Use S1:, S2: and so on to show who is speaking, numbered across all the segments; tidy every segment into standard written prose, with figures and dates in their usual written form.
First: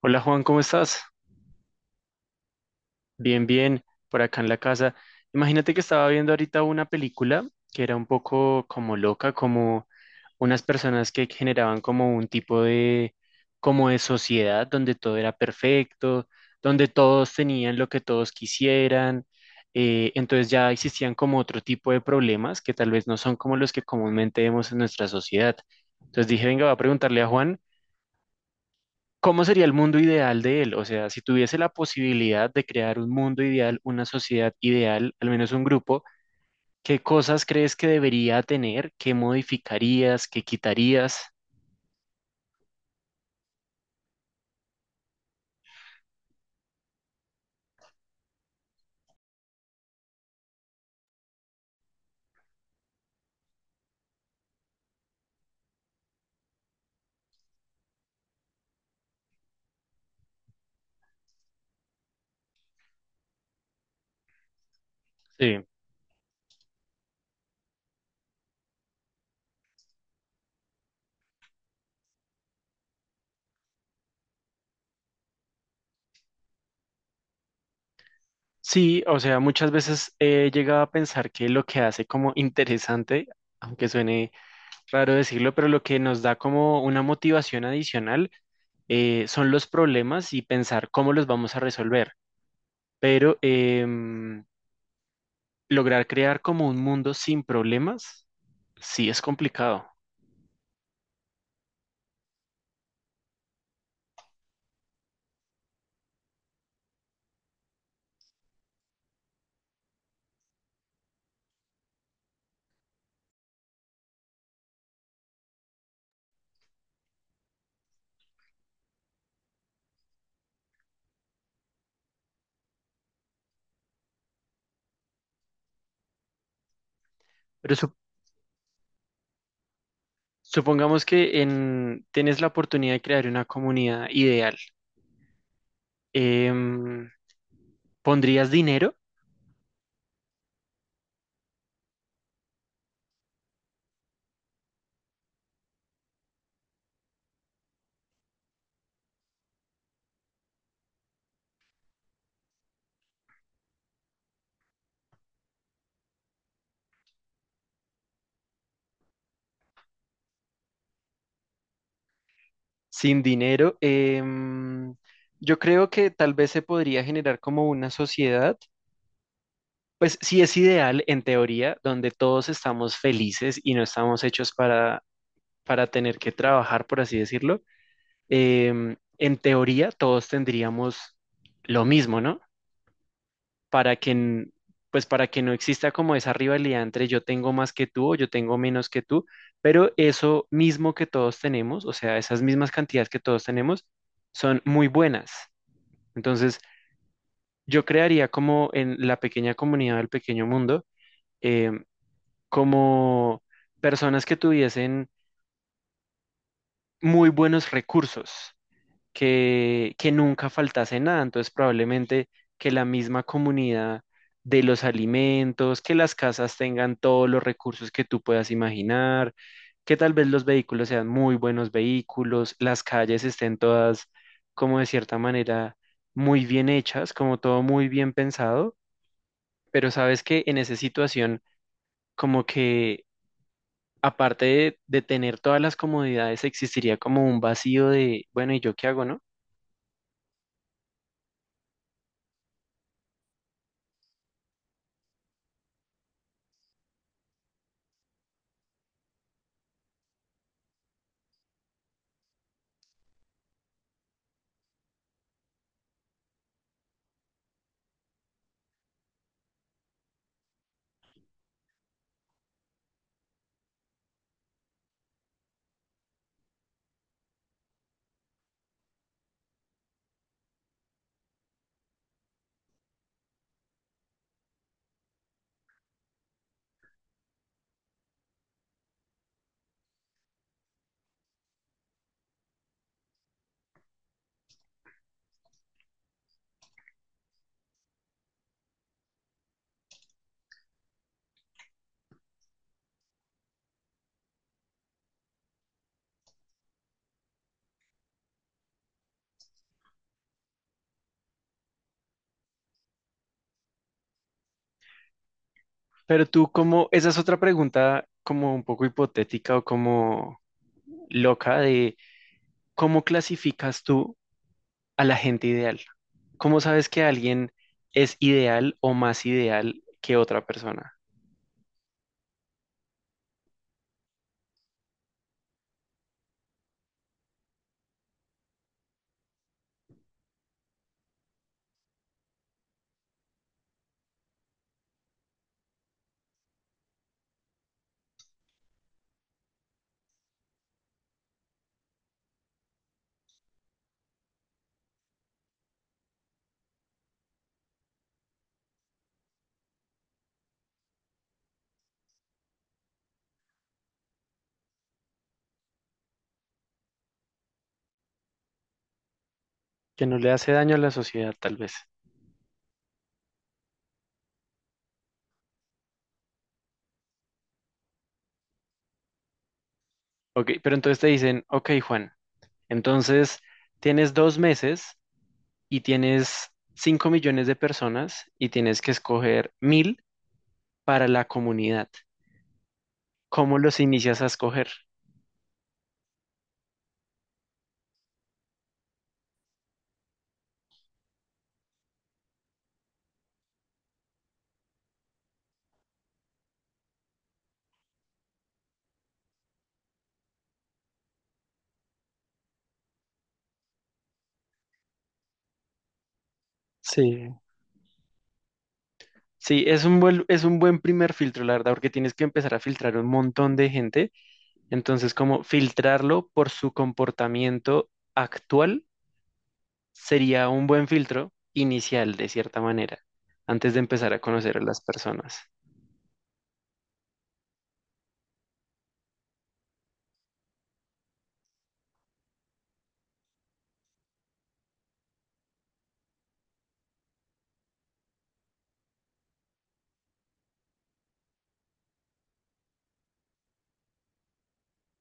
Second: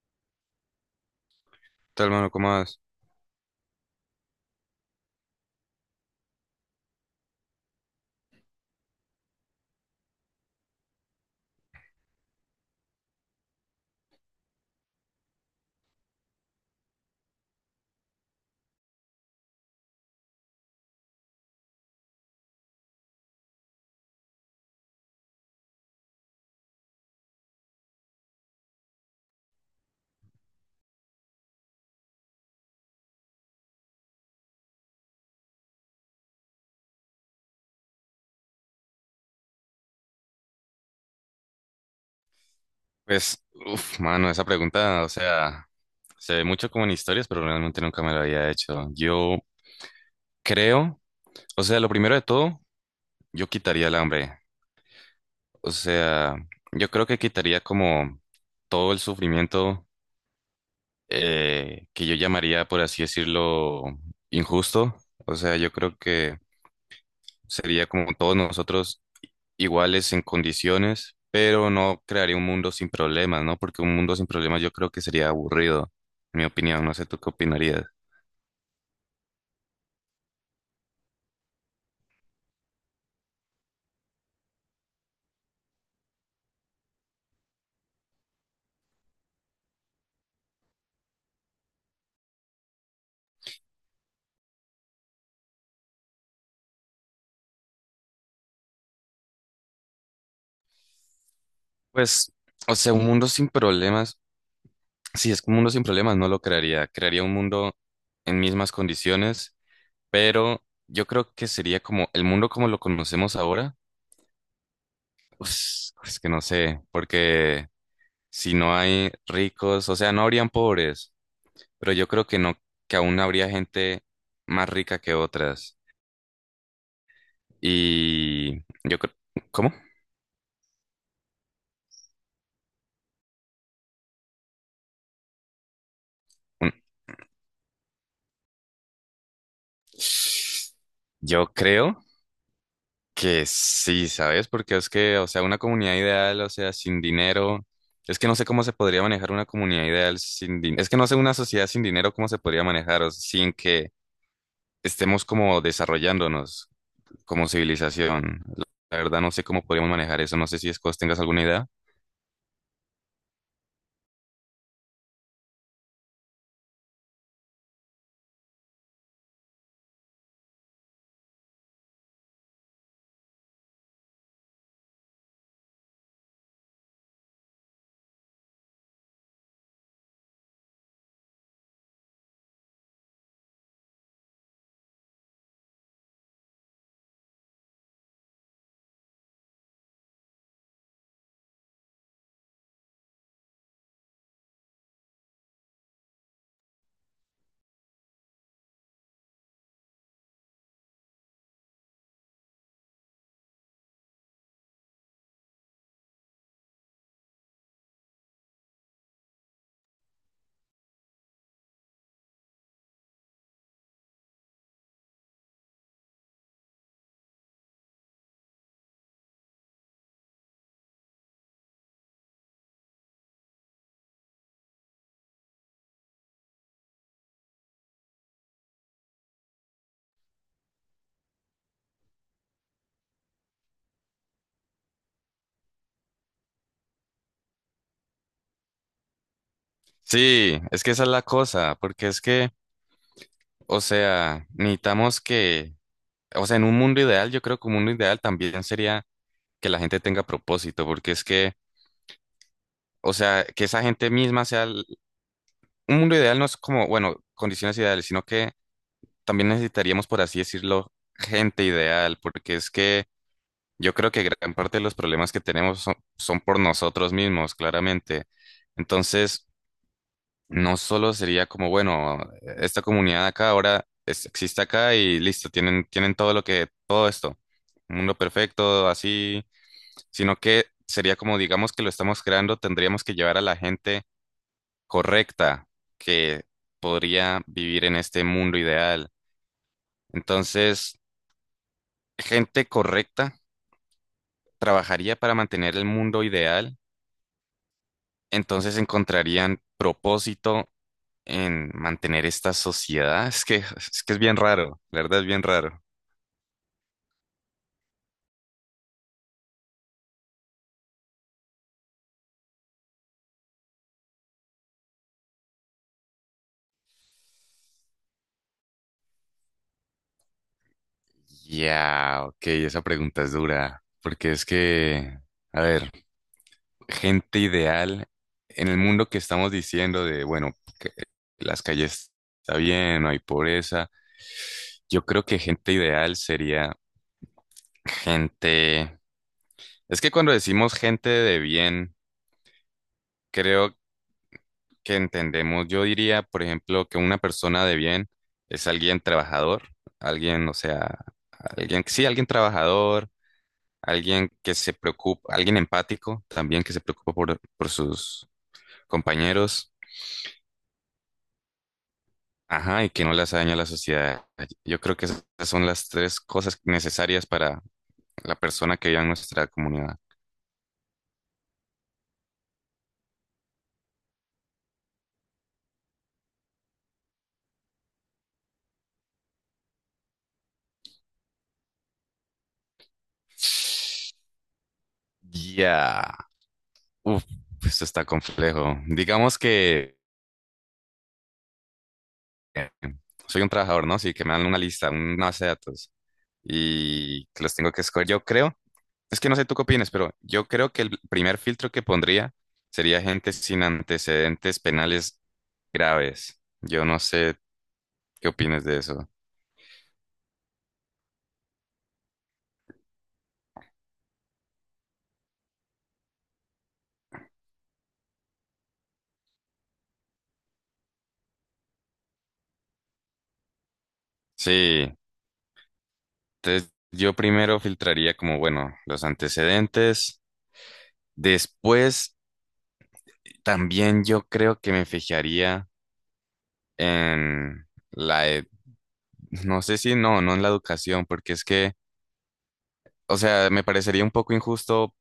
S1: Hola Juan, ¿cómo estás?
S2: Tal, mano? ¿Cómo vas?
S1: Bien, bien, por acá en la casa. Imagínate que estaba viendo ahorita una película que era un poco como loca, como unas personas que generaban como un tipo de, como de sociedad donde todo era perfecto, donde todos tenían lo que todos quisieran. Entonces ya existían como otro tipo de problemas que tal vez no son como los que comúnmente vemos en nuestra sociedad. Entonces dije, venga, voy a preguntarle a Juan, ¿cómo sería el mundo ideal de él? O sea, si tuviese la posibilidad de crear un mundo ideal, una sociedad ideal, al menos un grupo, ¿qué cosas crees que debería tener? ¿Qué modificarías? ¿Qué quitarías?
S2: Pues, mano, esa pregunta, o sea, se ve mucho como en historias, pero realmente nunca me la había hecho. Yo creo, o sea, lo primero de todo, yo quitaría el hambre. O sea, yo creo que quitaría como todo el sufrimiento que yo llamaría, por así decirlo, injusto. O sea,
S1: Sí.
S2: yo creo que sería como todos nosotros iguales en condiciones, pero no crearía un mundo sin problemas, ¿no? Porque un mundo sin problemas yo creo que sería aburrido, en mi opinión. No sé tú qué opinarías.
S1: Sí, o sea, muchas veces he llegado a pensar que lo que hace como interesante, aunque suene raro decirlo, pero lo que nos da como una motivación adicional son los problemas y pensar cómo los vamos a resolver. Pero lograr crear como un mundo sin problemas. Sí, es complicado,
S2: Pues, o sea, un mundo sin problemas, si es que un mundo sin problemas, no lo crearía. Crearía un mundo en mismas condiciones, pero yo creo que sería como el mundo como lo conocemos ahora. Pues, es que no sé, porque si no hay ricos, o sea, no habrían pobres, pero yo creo que no, que aún habría gente más rica que otras.
S1: pero
S2: Y yo creo, ¿cómo?
S1: supongamos que en, tienes la oportunidad de crear una comunidad ideal.
S2: Mm.
S1: Em, ¿Pondrías dinero?
S2: Yo creo que sí, ¿sabes? Porque es que, o sea, una comunidad ideal, o sea, sin dinero, es que no sé cómo se podría manejar una comunidad ideal sin dinero. Es que no sé una sociedad sin dinero cómo se podría manejar, o sea, sin que estemos como desarrollándonos como civilización. La verdad, no sé cómo podríamos manejar eso. No sé si Escos tengas alguna idea.
S1: Sin dinero, yo creo que tal vez se podría generar como una sociedad, pues sí es ideal en teoría, donde todos estamos felices y no estamos hechos para tener que trabajar, por así decirlo. En teoría, todos tendríamos lo mismo, ¿no? Para que, pues para que no exista como esa rivalidad entre yo tengo más que tú o yo tengo menos que tú, pero eso mismo que todos tenemos, o sea, esas mismas cantidades que todos tenemos, son muy buenas. Entonces, yo crearía como en la pequeña comunidad del pequeño mundo, em, como personas que tuviesen muy buenos recursos. Que nunca faltase nada. Entonces, probablemente que la misma comunidad de los alimentos, que las casas tengan todos los recursos que tú puedas imaginar, que tal vez los vehículos sean muy buenos vehículos, las calles estén todas como de cierta manera muy bien hechas, como todo muy bien pensado, pero sabes que en esa situación como que aparte de tener todas las comodidades existiría como un vacío de, bueno, ¿y yo qué hago, no?
S2: Sí, es que esa es la cosa, porque es que, o sea, necesitamos que... O sea, en un mundo ideal, yo creo que un mundo ideal también sería que la gente tenga propósito, porque es que, o sea, que esa gente misma sea... Un mundo ideal no es como, bueno, condiciones ideales, sino que también necesitaríamos, por así decirlo, gente ideal, porque es que yo creo que gran parte de los problemas que tenemos son por nosotros mismos, claramente. Entonces, no solo sería como, bueno, esta comunidad acá ahora existe acá y listo, tienen todo lo que, todo esto. Un mundo perfecto, así, sino que sería como, digamos que lo estamos creando, tendríamos que llevar a la gente correcta que podría vivir en este mundo ideal. Entonces, gente correcta trabajaría para mantener el mundo ideal, entonces encontrarían propósito en mantener esta sociedad. Es que es bien raro, la verdad, es bien raro.
S1: Pero tú, como, esa es otra pregunta como un poco hipotética o como loca de cómo clasificas tú a la gente ideal. ¿Cómo sabes que alguien es ideal o más ideal que otra persona?
S2: Ya, ok, esa pregunta es dura, porque es que, a ver, gente ideal en el mundo que estamos diciendo de, bueno, que las calles está bien, no hay pobreza. Yo creo que gente ideal sería gente... Es que cuando decimos gente de bien, creo que entendemos, yo diría, por ejemplo, que una persona de bien es alguien trabajador, alguien, o sea, alguien, sí, alguien trabajador, alguien que se preocupa, alguien empático también que se preocupa por sus compañeros.
S1: Que no le hace daño a la sociedad, tal vez.
S2: Ajá, y que no las daña a la sociedad. Yo creo que esas son las tres cosas necesarias para la persona que vive en nuestra comunidad.
S1: Ok, pero entonces te dicen, ok, Juan, entonces tienes 2 meses y tienes 5 millones de personas y tienes que escoger 1000 para la comunidad. ¿Cómo los inicias a escoger?
S2: Ya. Uf, esto está complejo. Digamos que eh, soy un trabajador, ¿no? Sí, que me dan una lista, una base de datos y que los tengo que escoger. Yo creo, es que no sé tú qué opinas, pero yo creo que el primer filtro que pondría sería gente sin antecedentes penales graves. Yo no
S1: Sí,
S2: sé qué opinas de eso.
S1: sí, es un buen primer filtro, la verdad, porque tienes que empezar a filtrar un montón de gente. Entonces, como filtrarlo por su comportamiento actual sería un buen filtro inicial, de cierta manera, antes de empezar a conocer a las
S2: Sí.
S1: personas.
S2: Entonces, yo primero filtraría como, bueno, los antecedentes. Después, también yo creo que me fijaría en la, no sé si no, no en la educación, porque es que, o sea, me parecería un poco injusto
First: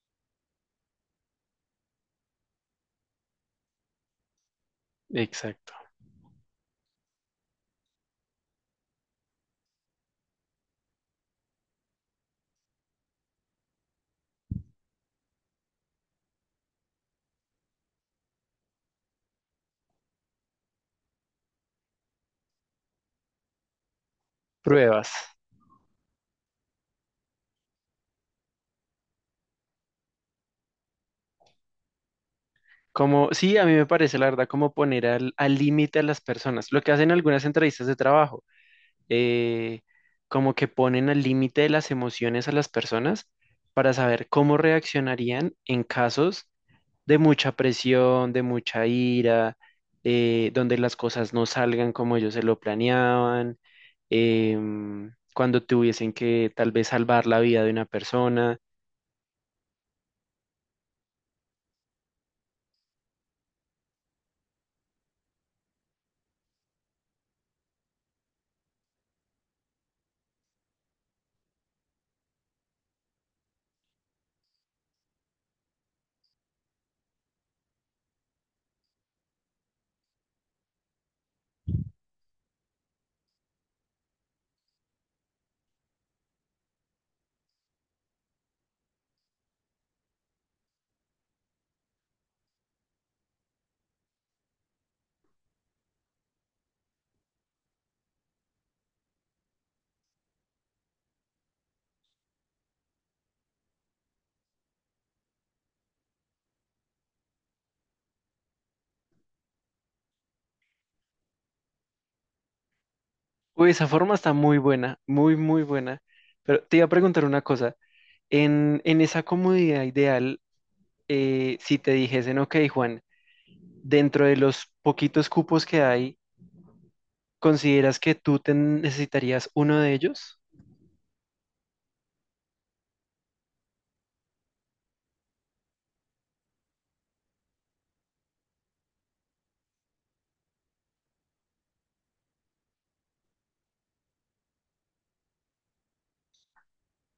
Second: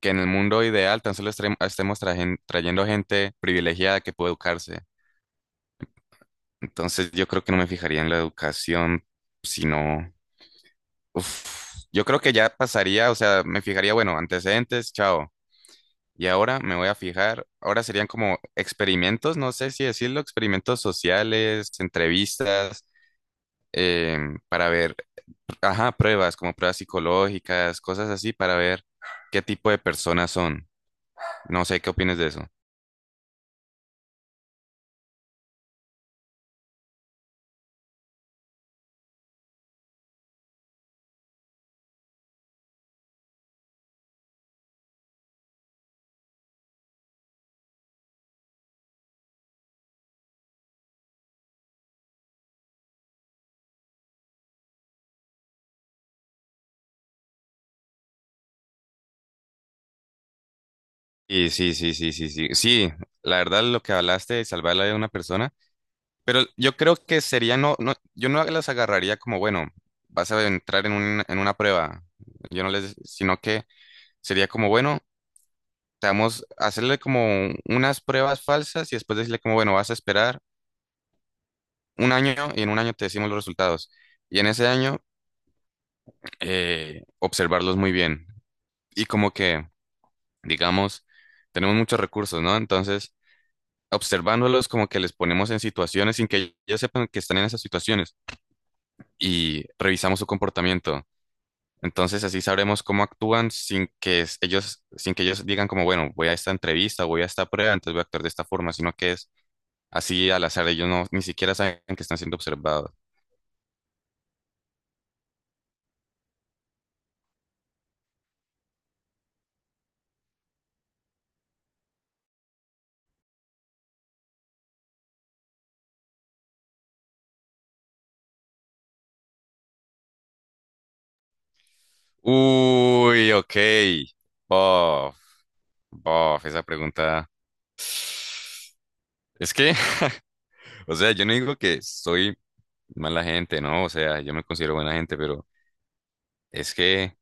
S2: que en el mundo ideal tan solo estemos trayendo gente privilegiada que puede educarse.
S1: Exacto.
S2: Entonces, yo creo que no me fijaría en la educación, sino, uf, yo creo que ya pasaría, o sea, me fijaría, bueno, antecedentes, chao. Y ahora me voy a fijar, ahora serían como experimentos, no sé si decirlo, experimentos sociales, entrevistas, para ver,
S1: Pruebas.
S2: ajá, pruebas, como pruebas psicológicas, cosas así, para ver qué tipo de personas son. No sé qué opinas de eso.
S1: Como, sí, a mí me parece, la verdad, como poner al límite a las personas, lo que hacen algunas entrevistas de trabajo. eh, Como que ponen al límite de las emociones a las personas para saber cómo reaccionarían en casos de mucha presión, de mucha ira, donde las cosas no salgan como ellos se lo planeaban, cuando tuviesen que tal vez salvar la vida de una persona.
S2: Y sí, sí, sí, sí, sí. Sí, la verdad, lo que hablaste de salvar la vida de una persona, pero yo creo que sería no, no, yo no las agarraría como, bueno, vas a entrar en una prueba. Yo no les, sino que sería como, bueno, estamos hacerle como unas pruebas falsas y después decirle como, bueno, vas a esperar un año y en un año te decimos los resultados. Y en ese año, observarlos muy bien. Y como que, digamos, tenemos muchos recursos, ¿no? Entonces, observándolos como que les ponemos en situaciones sin que ellos sepan que están en esas situaciones y revisamos su comportamiento. Entonces, así sabremos cómo actúan sin que sin que ellos digan como, bueno, voy a esta entrevista, voy a esta prueba, entonces voy a actuar de esta forma, sino que es así, al azar, ellos no, ni siquiera saben que están siendo observados.
S1: Uy, esa forma está muy buena, muy, muy buena. Pero te iba a preguntar una cosa. En esa comodidad ideal, si te dijesen, ok, Juan, dentro de los poquitos cupos que hay, ¿consideras que tú te necesitarías uno de ellos?
S2: Uy, ok. Bof, bof, esa pregunta. Es que, o sea, yo no digo que soy mala gente, ¿no? O sea, yo me considero buena gente, pero es que,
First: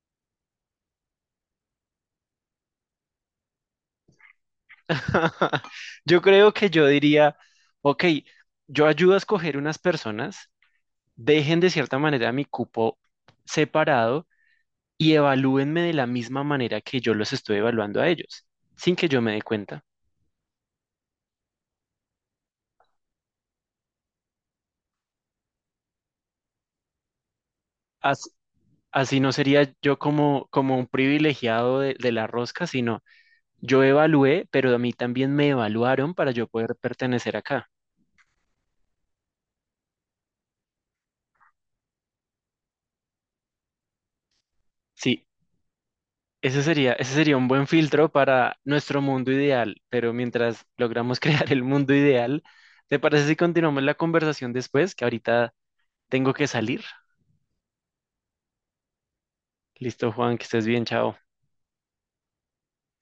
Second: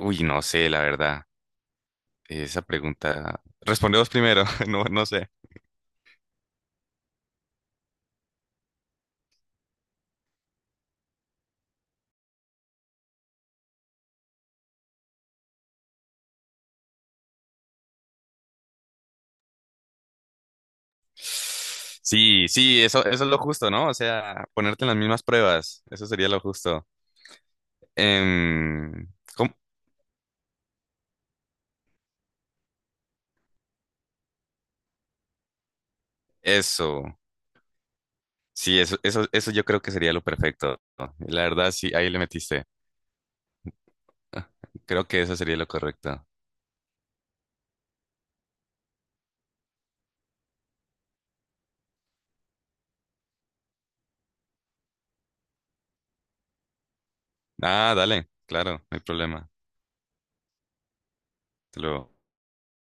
S2: uy, no sé, la verdad. Esa pregunta. Respondemos primero, no, no sé.
S1: Yo creo que yo diría, ok, yo ayudo a escoger unas personas, dejen de cierta manera mi cupo separado y evalúenme de la misma manera que yo los estoy evaluando a ellos, sin que yo me dé cuenta.
S2: Sí, sí, eso es lo justo, ¿no? O sea, ponerte en las mismas pruebas, eso sería lo justo.
S1: As-
S2: Em,
S1: Así, no
S2: ¿Cómo?
S1: sería yo como, como un privilegiado de la rosca, sino yo evalué, pero a mí también me evaluaron para yo poder
S2: Eso.
S1: pertenecer acá.
S2: Sí, eso yo creo que sería lo perfecto, ¿no? La verdad, sí, ahí le metiste. Creo que
S1: Sí,
S2: eso sería lo correcto.
S1: ese sería, ese sería un buen filtro para nuestro mundo ideal, pero mientras logramos crear el mundo ideal, ¿te parece si continuamos la conversación después? Que ahorita tengo que salir.
S2: Ah, dale, claro, no hay problema.
S1: Listo, Juan, que estés bien, chao.
S2: Te lo